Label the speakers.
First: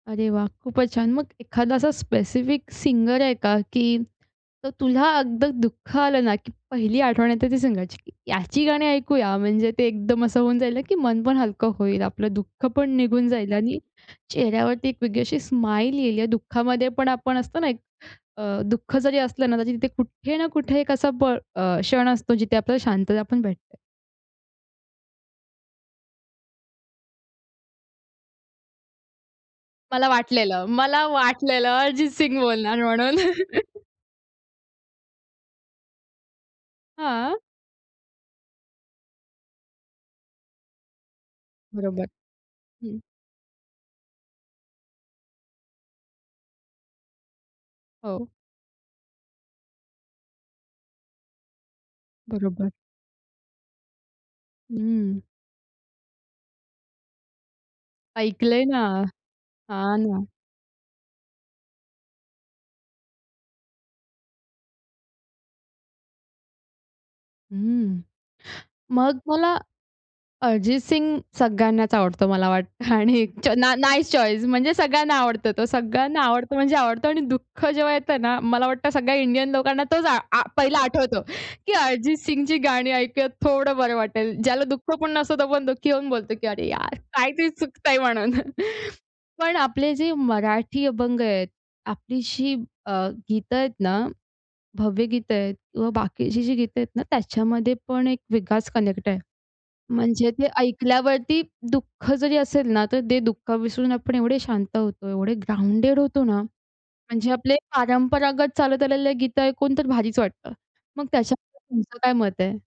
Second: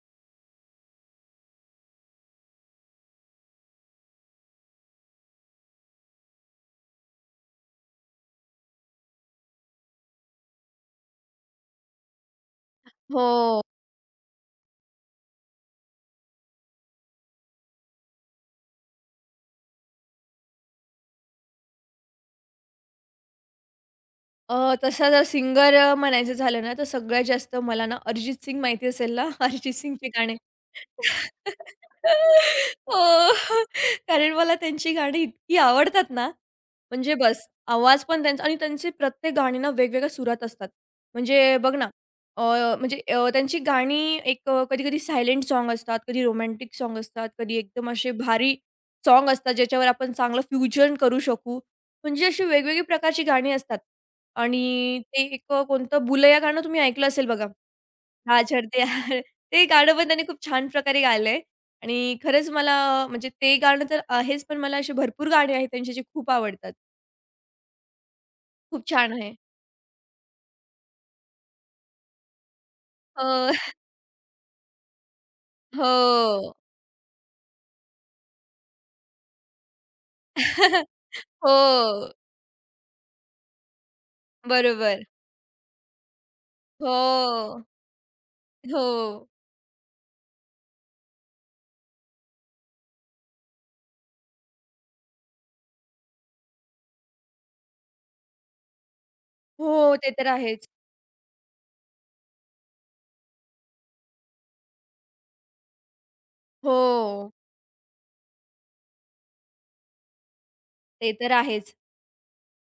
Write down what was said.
Speaker 1: अरे वाह! खूपच छान, मग एखादा असा स्पेसिफिक सिंगर आहे का, की तर तुला अगदी दुःख आलं ना, की पहिली आठवण येते ती सिंगरची, याची गाणी ऐकूया, म्हणजे ते एकदम असं होऊन जाईल, की मन पण हलकं होईल, आपलं दुःख पण निघून जाईल
Speaker 2: हो.
Speaker 1: आणि चेहऱ्यावरती एक वेगळी अशी स्माईल येईल. या दुःखामध्ये पण आपण असतो ना, एक अ, दुःख जरी असलं ना, तर तिथे कुठे ना कुठे एक असा प अ, क्षण असतो, जिथे आपल्याला शांतता पण भेटते.
Speaker 2: अ, तसा जर सिंगर अ, म्हणायचं झालं ना, तर सगळ्यात जास्त मला ना अरिजित सिंग माहिती असेल ना, अरिजित सिंगची
Speaker 1: मला
Speaker 2: गाणी
Speaker 1: वाटलेलं, मला वाटलेलं अरिजित सिंग बोलणार
Speaker 2: हो
Speaker 1: म्हणून.
Speaker 2: कारण मला त्यांची गाणी इतकी आवडतात ना, म्हणजे
Speaker 1: हां.
Speaker 2: बस. आवाज पण त्यांचा आणि त्यांचे प्रत्येक गाणी ना वेगवेगळ्या सुरात असतात. म्हणजे बघ ना,
Speaker 1: बरोबर,
Speaker 2: अ,
Speaker 1: हं.
Speaker 2: म्हणजे अ, त्यांची गाणी एक अ, कधी-कधी सायलेंट सॉन्ग असतात, कधी रोमॅन्टिक सॉन्ग असतात, कधी एकदम असे
Speaker 1: हो.
Speaker 2: भारी सॉन्ग असतात, ज्याच्यावर आपण चांगलं फ्युजन करू शकू. म्हणजे अशी
Speaker 1: बरोबर.
Speaker 2: वेगवेगळी प्रकारची गाणी असतात आणि ते
Speaker 1: हं.
Speaker 2: एक कोणतं बुलय्या गाणं तुम्ही ऐकलं असेल बघा. हां,
Speaker 1: ऐकलंय
Speaker 2: छड ते
Speaker 1: ना,
Speaker 2: हां ते गाणं
Speaker 1: हां
Speaker 2: पण त्यांनी
Speaker 1: ना.
Speaker 2: खूप छान प्रकारे गायलंय आणि खरंच मला म्हणजे ते गाणं तर आहेच, पण मला अशी भरपूर गाणे आहेत त्यांचे जे खूप आवडतात.
Speaker 1: हं.
Speaker 2: खूप छान
Speaker 1: मग
Speaker 2: आहे.
Speaker 1: मला अरिजित सिंग सगळ्यांनाच आवडतो मला वाटतं आणि एकच
Speaker 2: अ
Speaker 1: ना नाईस चॉइस म्हणजे सगळ्यांना आवडतो तो, सगळ्यांना आवडतो
Speaker 2: हो.
Speaker 1: म्हणजे आवडतं आणि दुःख जेव्हा येतं ना, मला वाटतं सगळ्या इंडियन लोकांना तोच आ आ पहिला आठवतो, की
Speaker 2: हो.
Speaker 1: अरिजित सिंगची गाणी ऐकुयात थोडं बरं वाटेल. ज्याला दुःख
Speaker 2: बरोबर.
Speaker 1: पण नसतो, तो आपण दुःखी होऊन बोलतो, की अरे यार, काहीतरी
Speaker 2: हो,
Speaker 1: चुकतंय म्हणून.
Speaker 2: हो.
Speaker 1: पण आपले जे मराठी अभंग आहेत, आपली जी अ, गीतं आहेत ना, भावगीत आहेत किंवा बाकीची जी गीत आहेत ना, त्याच्यामध्ये पण एक विकास कनेक्ट आहे.
Speaker 2: हो, ते तर
Speaker 1: म्हणजे ते
Speaker 2: आहेच.
Speaker 1: ऐकल्यावरती दुःख जरी असेल ना, तर ते दुःख विसरून आपण एवढे शांत होतो, एवढे ग्राउंडेड होतो ना. म्हणजे
Speaker 2: हो.
Speaker 1: आपले परंपरागत चालत आलेले गीतं ऐकून तर भारीच वाटतं. मग
Speaker 2: ते तर आहेच.
Speaker 1: त्याच्याबद्दल तुमचं काय मत आहे?